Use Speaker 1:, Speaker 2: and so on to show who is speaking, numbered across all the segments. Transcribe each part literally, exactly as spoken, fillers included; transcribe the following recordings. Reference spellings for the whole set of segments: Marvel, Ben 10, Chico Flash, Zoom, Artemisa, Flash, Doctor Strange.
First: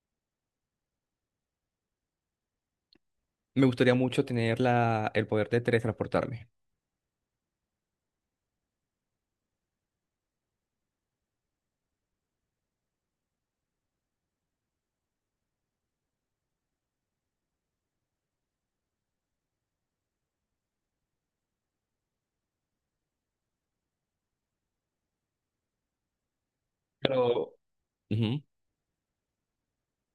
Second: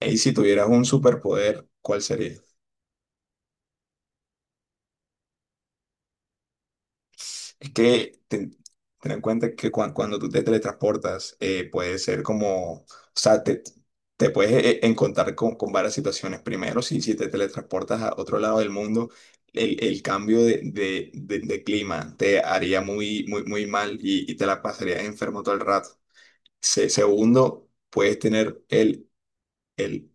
Speaker 1: Y si tuvieras un superpoder, ¿cuál sería?
Speaker 2: Me gustaría mucho tener la, el poder de teletransportarme.
Speaker 1: Es que ten, ten en cuenta que cua- cuando tú te teletransportas, eh, puede ser como, o sea, te, te puedes eh, eh, encontrar con, con varias situaciones. Primero, si, si te teletransportas a otro lado del mundo, el, el cambio de, de- de- de clima te haría muy, muy, muy mal y, y te la pasarías enfermo todo el rato. Se-
Speaker 2: Pero...
Speaker 1: segundo, puedes
Speaker 2: Ujú.
Speaker 1: tener el, el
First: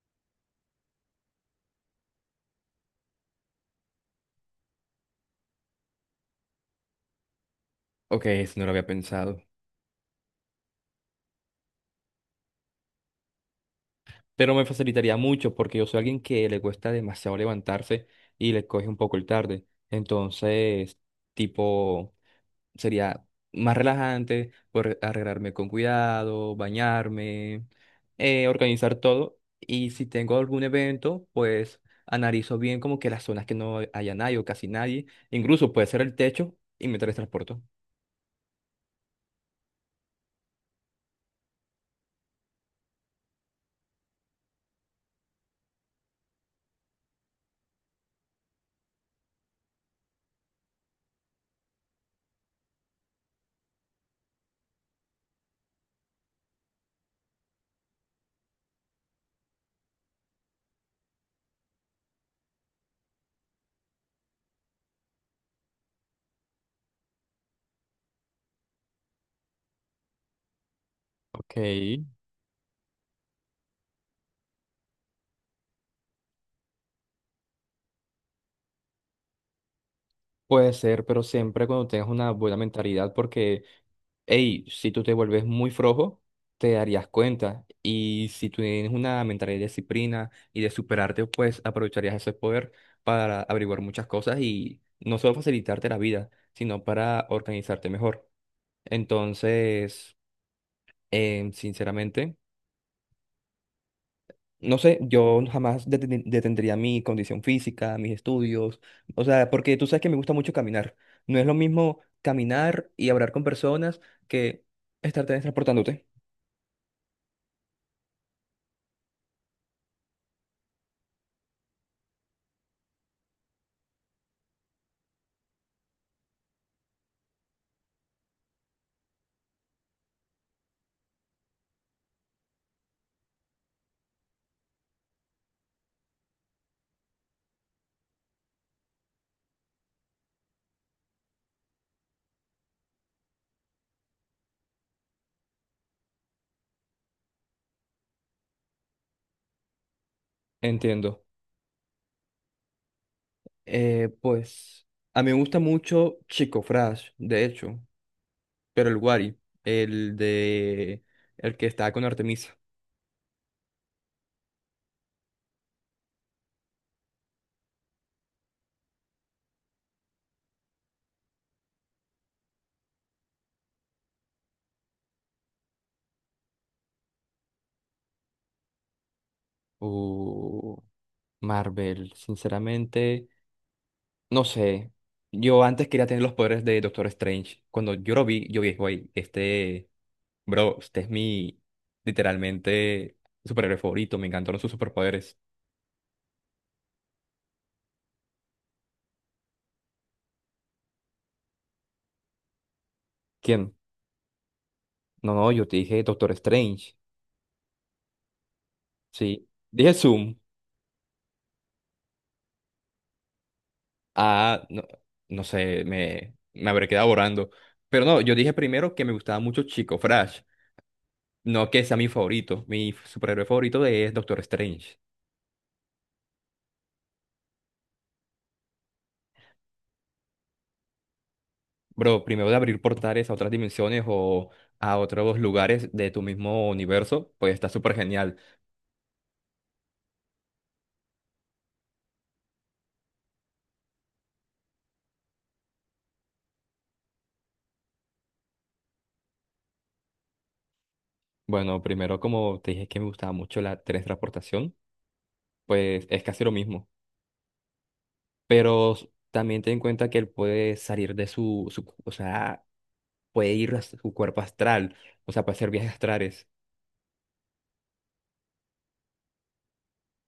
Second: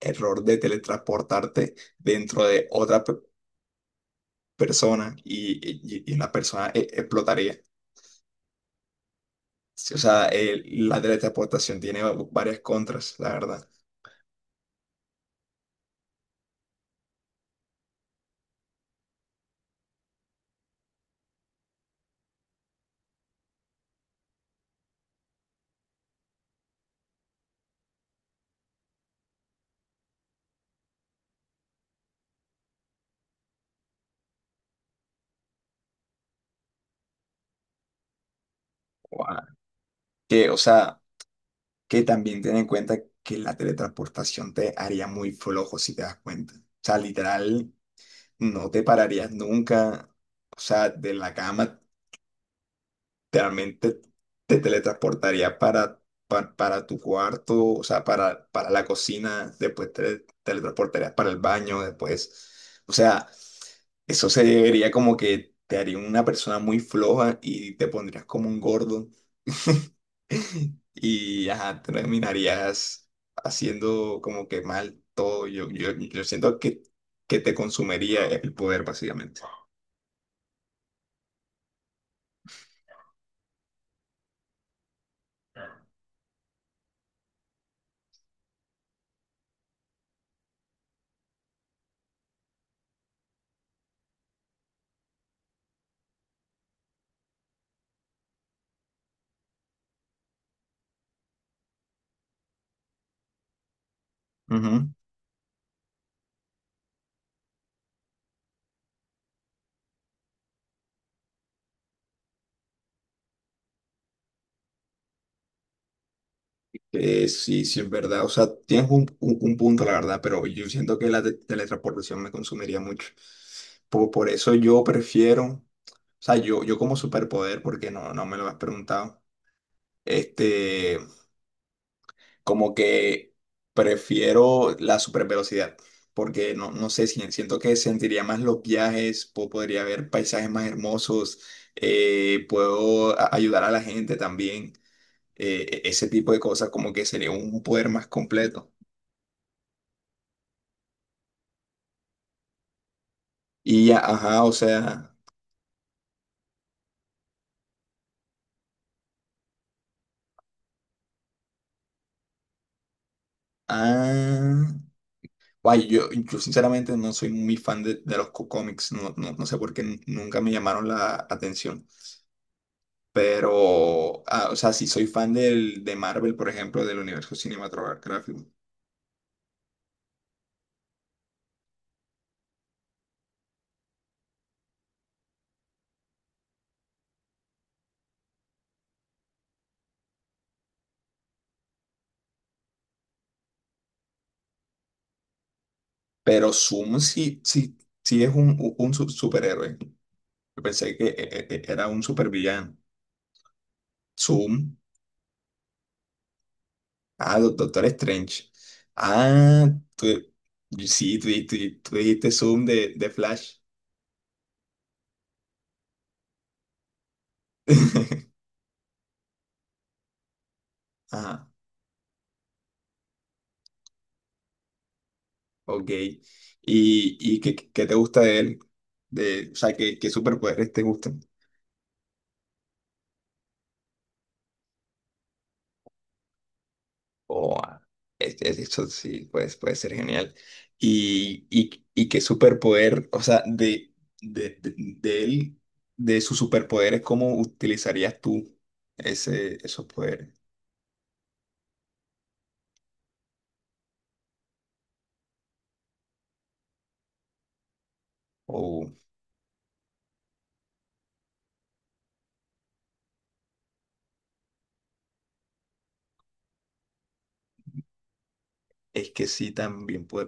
Speaker 1: error de teletransportarte dentro de otra persona y, y- y la persona e- explotaría.
Speaker 2: Ok, eso no lo había pensado.
Speaker 1: Sí, o sea, el- la teletransportación tiene varias contras, la verdad.
Speaker 2: Pero me facilitaría mucho porque yo soy alguien que le cuesta demasiado levantarse y le coge un poco el tarde. Entonces, tipo, sería más relajante, poder arreglarme con cuidado, bañarme, eh, organizar todo. Y si tengo algún evento, pues analizo bien como que las zonas que no haya nadie o casi nadie. Incluso puede ser el techo y me teletransporto.
Speaker 1: Guau. Que, o sea, que también ten en cuenta que la teletransportación te haría muy flojo si te das cuenta. O sea, literal, no te pararías nunca, o sea, de la cama realmente te teletransportaría para, pa- para tu cuarto, o sea, para, para la cocina, después te teletransportarías para el baño, después, o sea, eso sería como que te haría una persona muy floja y te pondrías como un gordo y
Speaker 2: Ok,
Speaker 1: ajá, terminarías haciendo como que mal todo. Yo, yo, yo siento que, que te consumiría el poder, básicamente.
Speaker 2: puede ser, pero siempre cuando tengas una buena mentalidad, porque, hey, si tú te vuelves muy flojo, te darías cuenta. Y si tú tienes una mentalidad de disciplina y de superarte, pues aprovecharías ese poder para averiguar muchas cosas y no solo facilitarte la vida, sino para organizarte mejor. Entonces, em, sinceramente. No
Speaker 1: Ujú.
Speaker 2: sé, yo jamás deten- detendría mi condición física, mis estudios, o sea, porque tú sabes que me gusta mucho caminar. No es lo mismo caminar y hablar con personas que estar transportándote.
Speaker 1: Eh, sí, sí, es verdad. O sea, tienes un, un- un punto, la verdad, pero yo siento que la te- teletransportación me consumiría mucho. Por, por eso yo prefiero, o sea, yo, yo como superpoder, porque no, no me lo has preguntado, este, como que prefiero la supervelocidad, porque no, no sé, si- siento que sentiría más los viajes, po- podría ver paisajes más hermosos, eh, puedo a- ayudar a la gente también, eh, e- ese tipo de cosas, como que sería un poder más completo.
Speaker 2: Entiendo.
Speaker 1: Y, a-
Speaker 2: Eh,
Speaker 1: ajá, o
Speaker 2: pues
Speaker 1: sea,
Speaker 2: a mí me gusta mucho Chico Flash, de hecho, pero el Wari, el de el que está con Artemisa.
Speaker 1: ah, guay, yo, yo sinceramente no soy muy fan de, de los cómics, no, no, no sé por qué n- nunca me llamaron la atención, pero, ah, o sea, sí soy fan del, de Marvel, por ejemplo, del universo cinematográfico,
Speaker 2: Uh, Marvel, sinceramente. No sé, yo antes quería tener los poderes de Doctor Strange. Cuando yo lo vi, yo dije güey, este, bro, este es mi, literalmente, superhéroe favorito. Me encantaron sus superpoderes.
Speaker 1: pero Zoom sí, sí, sí es un, u- un su- superhéroe, yo pensé que e- e- e, era un supervillano,
Speaker 2: ¿Quién?
Speaker 1: Zoom,
Speaker 2: No, no, yo te dije Doctor Strange,
Speaker 1: ah, Do- Doctor Strange,
Speaker 2: sí.
Speaker 1: ah,
Speaker 2: Dije
Speaker 1: tú-
Speaker 2: Zoom,
Speaker 1: sí, tú, tú- tú dijiste Zoom de, de Flash.
Speaker 2: ah, no, no sé, me, me habré quedado borrando. Pero no, yo dije primero que me gustaba mucho Chico Flash,
Speaker 1: Ajá,
Speaker 2: no que sea mi favorito. Mi superhéroe favorito de- es Doctor Strange.
Speaker 1: ok. ¿Y, y qué, qué te gusta de él? De, o sea, ¿qué, qué superpoderes te gustan?
Speaker 2: Bro, primero de abrir portales a otras dimensiones o a otros lugares de tu mismo universo, pues
Speaker 1: Oh,
Speaker 2: está
Speaker 1: ah,
Speaker 2: súper genial.
Speaker 1: es- es- eso sí, pues, puede ser genial. ¿Y, y, y qué superpoder, o sea, de, de, de, de él, de sus superpoderes, cómo utilizarías tú ese, esos poderes?
Speaker 2: Bueno, primero como te dije que me gustaba mucho la teletransportación, pues es casi lo mismo.
Speaker 1: O
Speaker 2: Pero s- también ten en cuenta que él puede salir de su, su- o sea, puede ir a su cuerpo astral, o sea, puede hacer viajes astrales.
Speaker 1: es que sí, también puede,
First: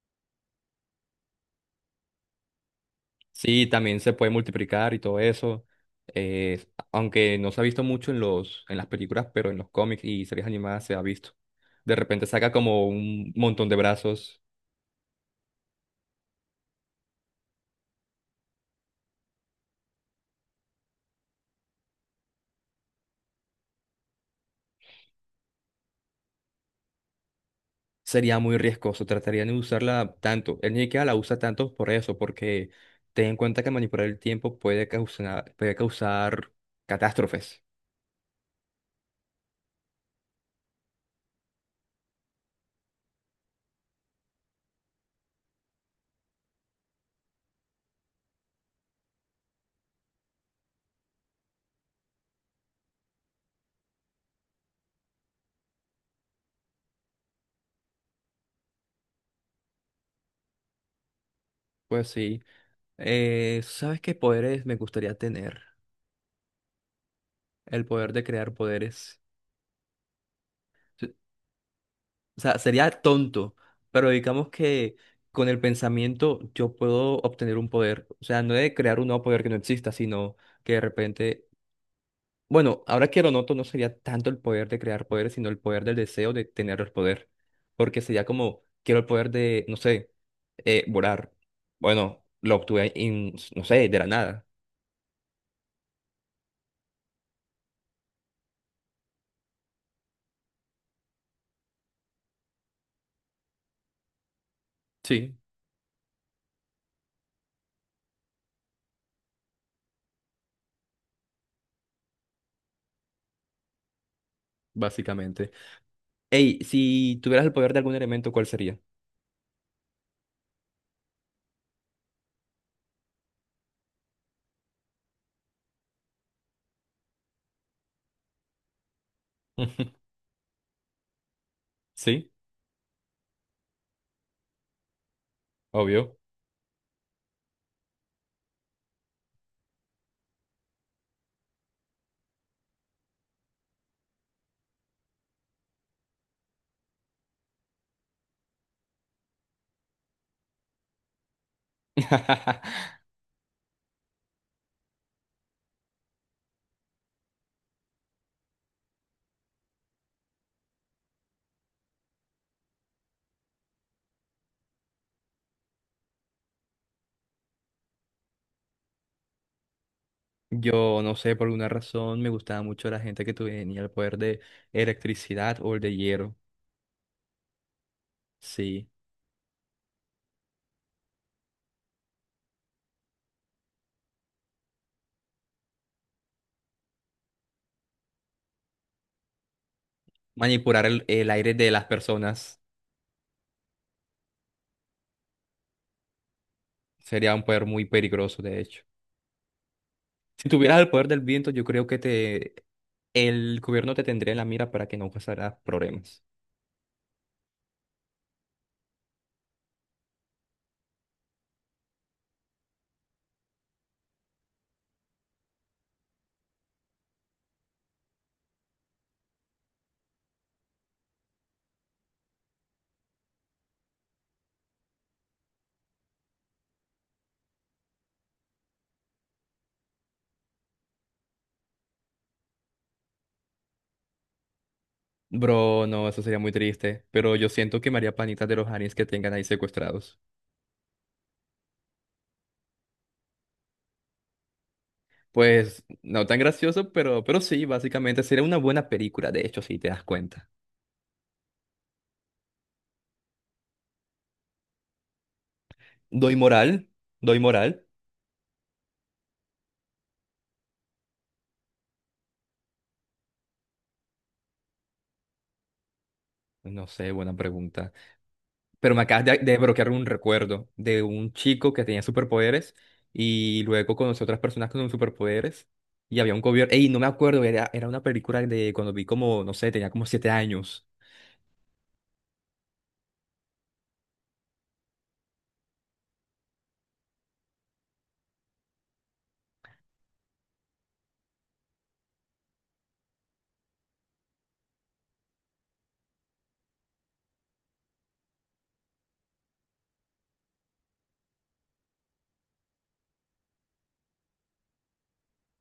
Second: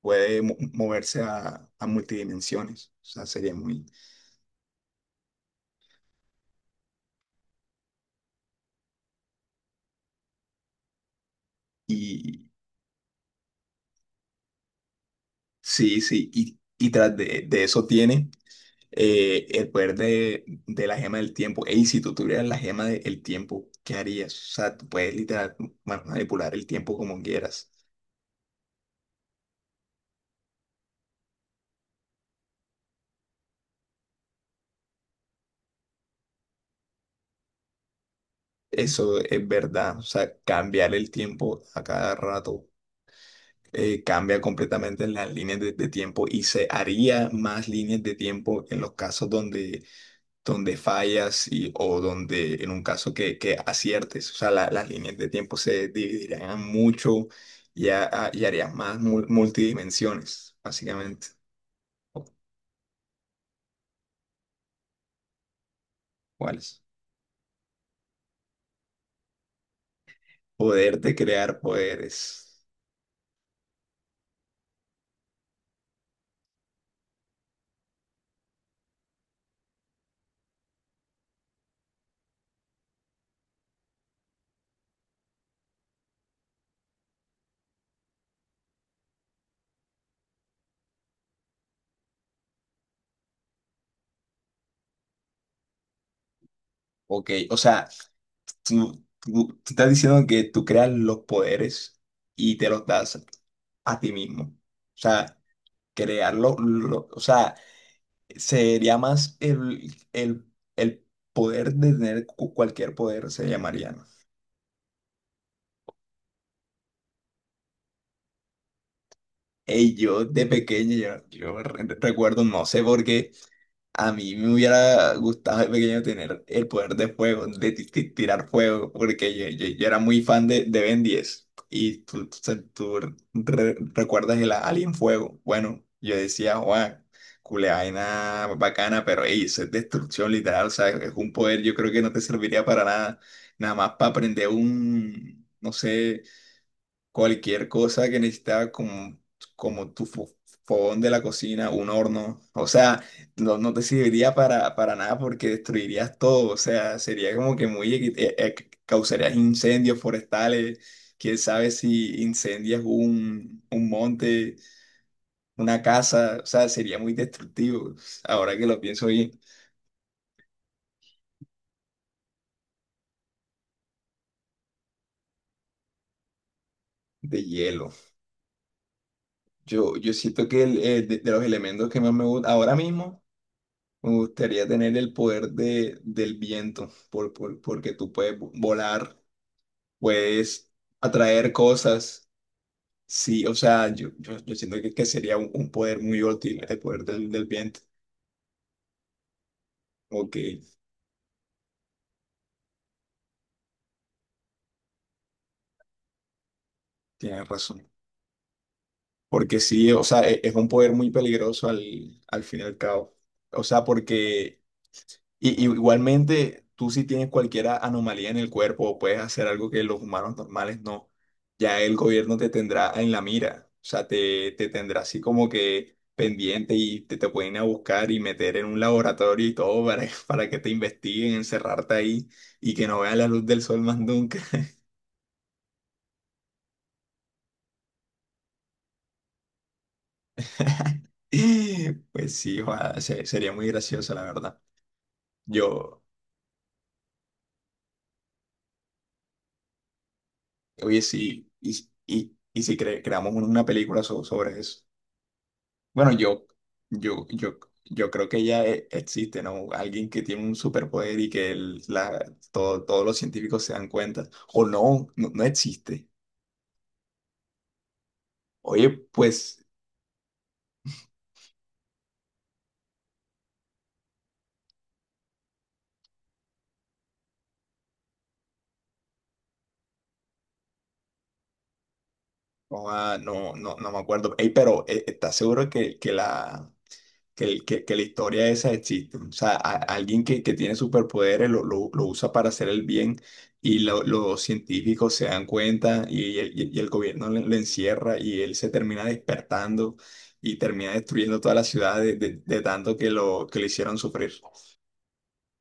Speaker 1: puede mo- moverse a, a multidimensiones. O sea, sería
Speaker 2: Sí,
Speaker 1: muy...
Speaker 2: también se puede multiplicar y todo eso. eh, Aunque no se ha visto mucho en los, en las películas, pero en los cómics y series animadas se ha visto. De repente
Speaker 1: Y,
Speaker 2: saca como un montón de brazos.
Speaker 1: sí, sí, y, y tras de, de eso tiene eh, el poder de, de la gema del tiempo. Ey, si tú tuvieras la gema del tiempo, ¿qué harías? O sea, tú puedes literal ma- manipular el tiempo como quieras.
Speaker 2: Sería muy riesgoso. Trataría de no usarla tanto. Él ni siquiera la usa tanto por eso, porque ten en cuenta que manipular el tiempo puede causar, puede causar catástrofes.
Speaker 1: Eso es verdad. O sea, cambiar el tiempo a cada rato eh, cambia completamente las líneas de, de tiempo y se haría más líneas de tiempo en los casos donde donde fallas y, o donde en un caso que, que aciertes, o sea, la- las líneas de tiempo se dividirían mucho y, ha- y harías más mul- multidimensiones, básicamente.
Speaker 2: Pues
Speaker 1: O-
Speaker 2: sí. Eh, ¿sabes qué poderes me gustaría tener?
Speaker 1: ¿Cuáles?
Speaker 2: El poder de crear poderes.
Speaker 1: Poder de crear poderes.
Speaker 2: O sea, sería tonto, pero digamos que con el pensamiento yo puedo obtener un poder. O sea, no de crear un nuevo poder que no exista, sino que de repente, bueno, ahora que lo noto, no sería tanto el poder de crear poderes, sino el poder del deseo de tener el poder. Porque sería como, quiero el poder de, no sé, eh, volar. Bueno, lo obtuve, en, no sé, de la nada.
Speaker 1: Ok, o sea, tú, tú- tú estás diciendo que tú creas los poderes y te los das a ti mismo. O
Speaker 2: Sí,
Speaker 1: sea, crearlo, lo- o sea, sería más el, el, el poder de tener cu- cualquier poder, se llamaría, ¿no?
Speaker 2: básicamente. Ey, si tuvieras el poder de algún elemento, ¿cuál sería?
Speaker 1: Ey, yo de pequeño, yo, yo re- recuerdo, no sé por qué, a mí me hubiera gustado de pequeño tener el poder de fuego, de ti- ti- tirar fuego, porque yo, yo, yo era muy fan de, de Ben diez. Y tú,
Speaker 2: Sí,
Speaker 1: tú, se- tú re- recuerdas el Alien Fuego. Bueno, yo
Speaker 2: obvio.
Speaker 1: decía, Juan, culeaina bacana, pero ey, eso es destrucción literal, o sea, es un poder, yo creo que no te serviría para nada, nada más para aprender un, no sé cualquier cosa que necesitaba como, como tu fo- fogón de la cocina, un horno, o sea, no, no te serviría para, para nada porque destruirías todo, o sea, sería como que muy, equi- eh, eh, causarías incendios forestales, quién sabe si incendias un, un monte, una casa, o sea, sería muy destructivo, ahora que lo pienso bien,
Speaker 2: Yo no sé, por alguna razón me gustaba mucho la gente que tenía el poder de electricidad o el de hielo.
Speaker 1: de hielo.
Speaker 2: Sí.
Speaker 1: Yo, yo siento que el, eh, de, de los elementos que más me gustan ahora mismo, me gustaría tener el poder de, del viento, por, por- porque tú puedes vo- volar, puedes
Speaker 2: Manipular el, el
Speaker 1: atraer
Speaker 2: aire de las
Speaker 1: cosas.
Speaker 2: personas
Speaker 1: Sí, o sea, yo, yo, yo siento que, que sería un, un poder muy útil el poder del,
Speaker 2: sería un
Speaker 1: del
Speaker 2: poder
Speaker 1: viento.
Speaker 2: muy peligroso, de hecho.
Speaker 1: Ok,
Speaker 2: Si tuvieras el poder del viento, yo creo que te el gobierno te tendría en la mira para que no causara problemas.
Speaker 1: tienes razón. Porque sí, o sea, e- es un poder muy peligroso al, al fin y al cabo. O sea, porque Y, y igualmente, tú si tienes cualquier a- anomalía en el cuerpo o puedes hacer algo que los humanos normales no, ya el gobierno te tendrá en la mira, o sea, te, te tendrá así como que pendiente y te, te pueden ir a buscar y meter en un laboratorio y todo para, para que te investiguen, encerrarte ahí y que no vean la luz del sol más nunca.
Speaker 2: Bro, no, eso sería muy triste, pero yo siento que me haría panitas de los aliens que tengan ahí secuestrados.
Speaker 1: Pues sí, ojalá, se- sería muy gracioso, la verdad.
Speaker 2: Pues
Speaker 1: Yo,
Speaker 2: no tan gracioso, pero, pero sí, básicamente sería una buena película, de hecho, si te das cuenta.
Speaker 1: oye, sí, y, y, y si cre- creamos una película so- sobre eso. Bueno,
Speaker 2: Doy
Speaker 1: yo,
Speaker 2: moral,
Speaker 1: yo,
Speaker 2: doy
Speaker 1: yo,
Speaker 2: moral.
Speaker 1: yo creo que ya e- existe, ¿no? Alguien que tiene un superpoder y que el- la, todo- todos los científicos se dan cuenta. O no, no, no existe.
Speaker 2: No sé, buena pregunta.
Speaker 1: Oye,
Speaker 2: Pero me acabas de de
Speaker 1: pues,
Speaker 2: desbloquear un recuerdo de un chico que tenía superpoderes y luego conocí otras personas con superpoderes y había un gobierno. Ey, no me acuerdo, era, era una película de cuando vi como, no sé, tenía como siete años.
Speaker 1: no, ah, no, no, no me acuerdo. Ey, pero eh, ¿estás seguro que, que la, que, el- que- que la historia esa existe? O sea, a- alguien que, que tiene superpoderes lo, lo- lo usa para hacer el bien y lo- los científicos se dan cuenta y el, y el gobierno le- lo encierra y él se termina despertando y termina destruyendo toda la ciudad de, de- de tanto que lo, que lo hicieron sufrir.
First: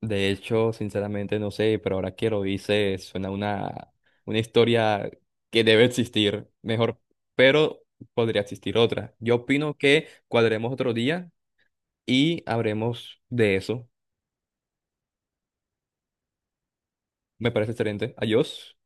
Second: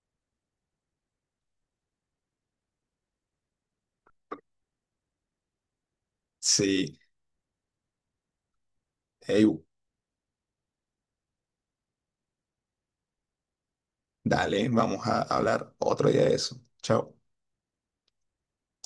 Speaker 2: De hecho, sinceramente no sé, pero ahora que lo hice suena una, una historia que debe existir,
Speaker 1: Sí,
Speaker 2: mejor, pero podría existir otra. Yo
Speaker 1: ey,
Speaker 2: opino que cuadremos otro día y habremos de eso.
Speaker 1: dale, vamos a hablar otro día de eso. Chao.
Speaker 2: Me parece excelente. Adiós.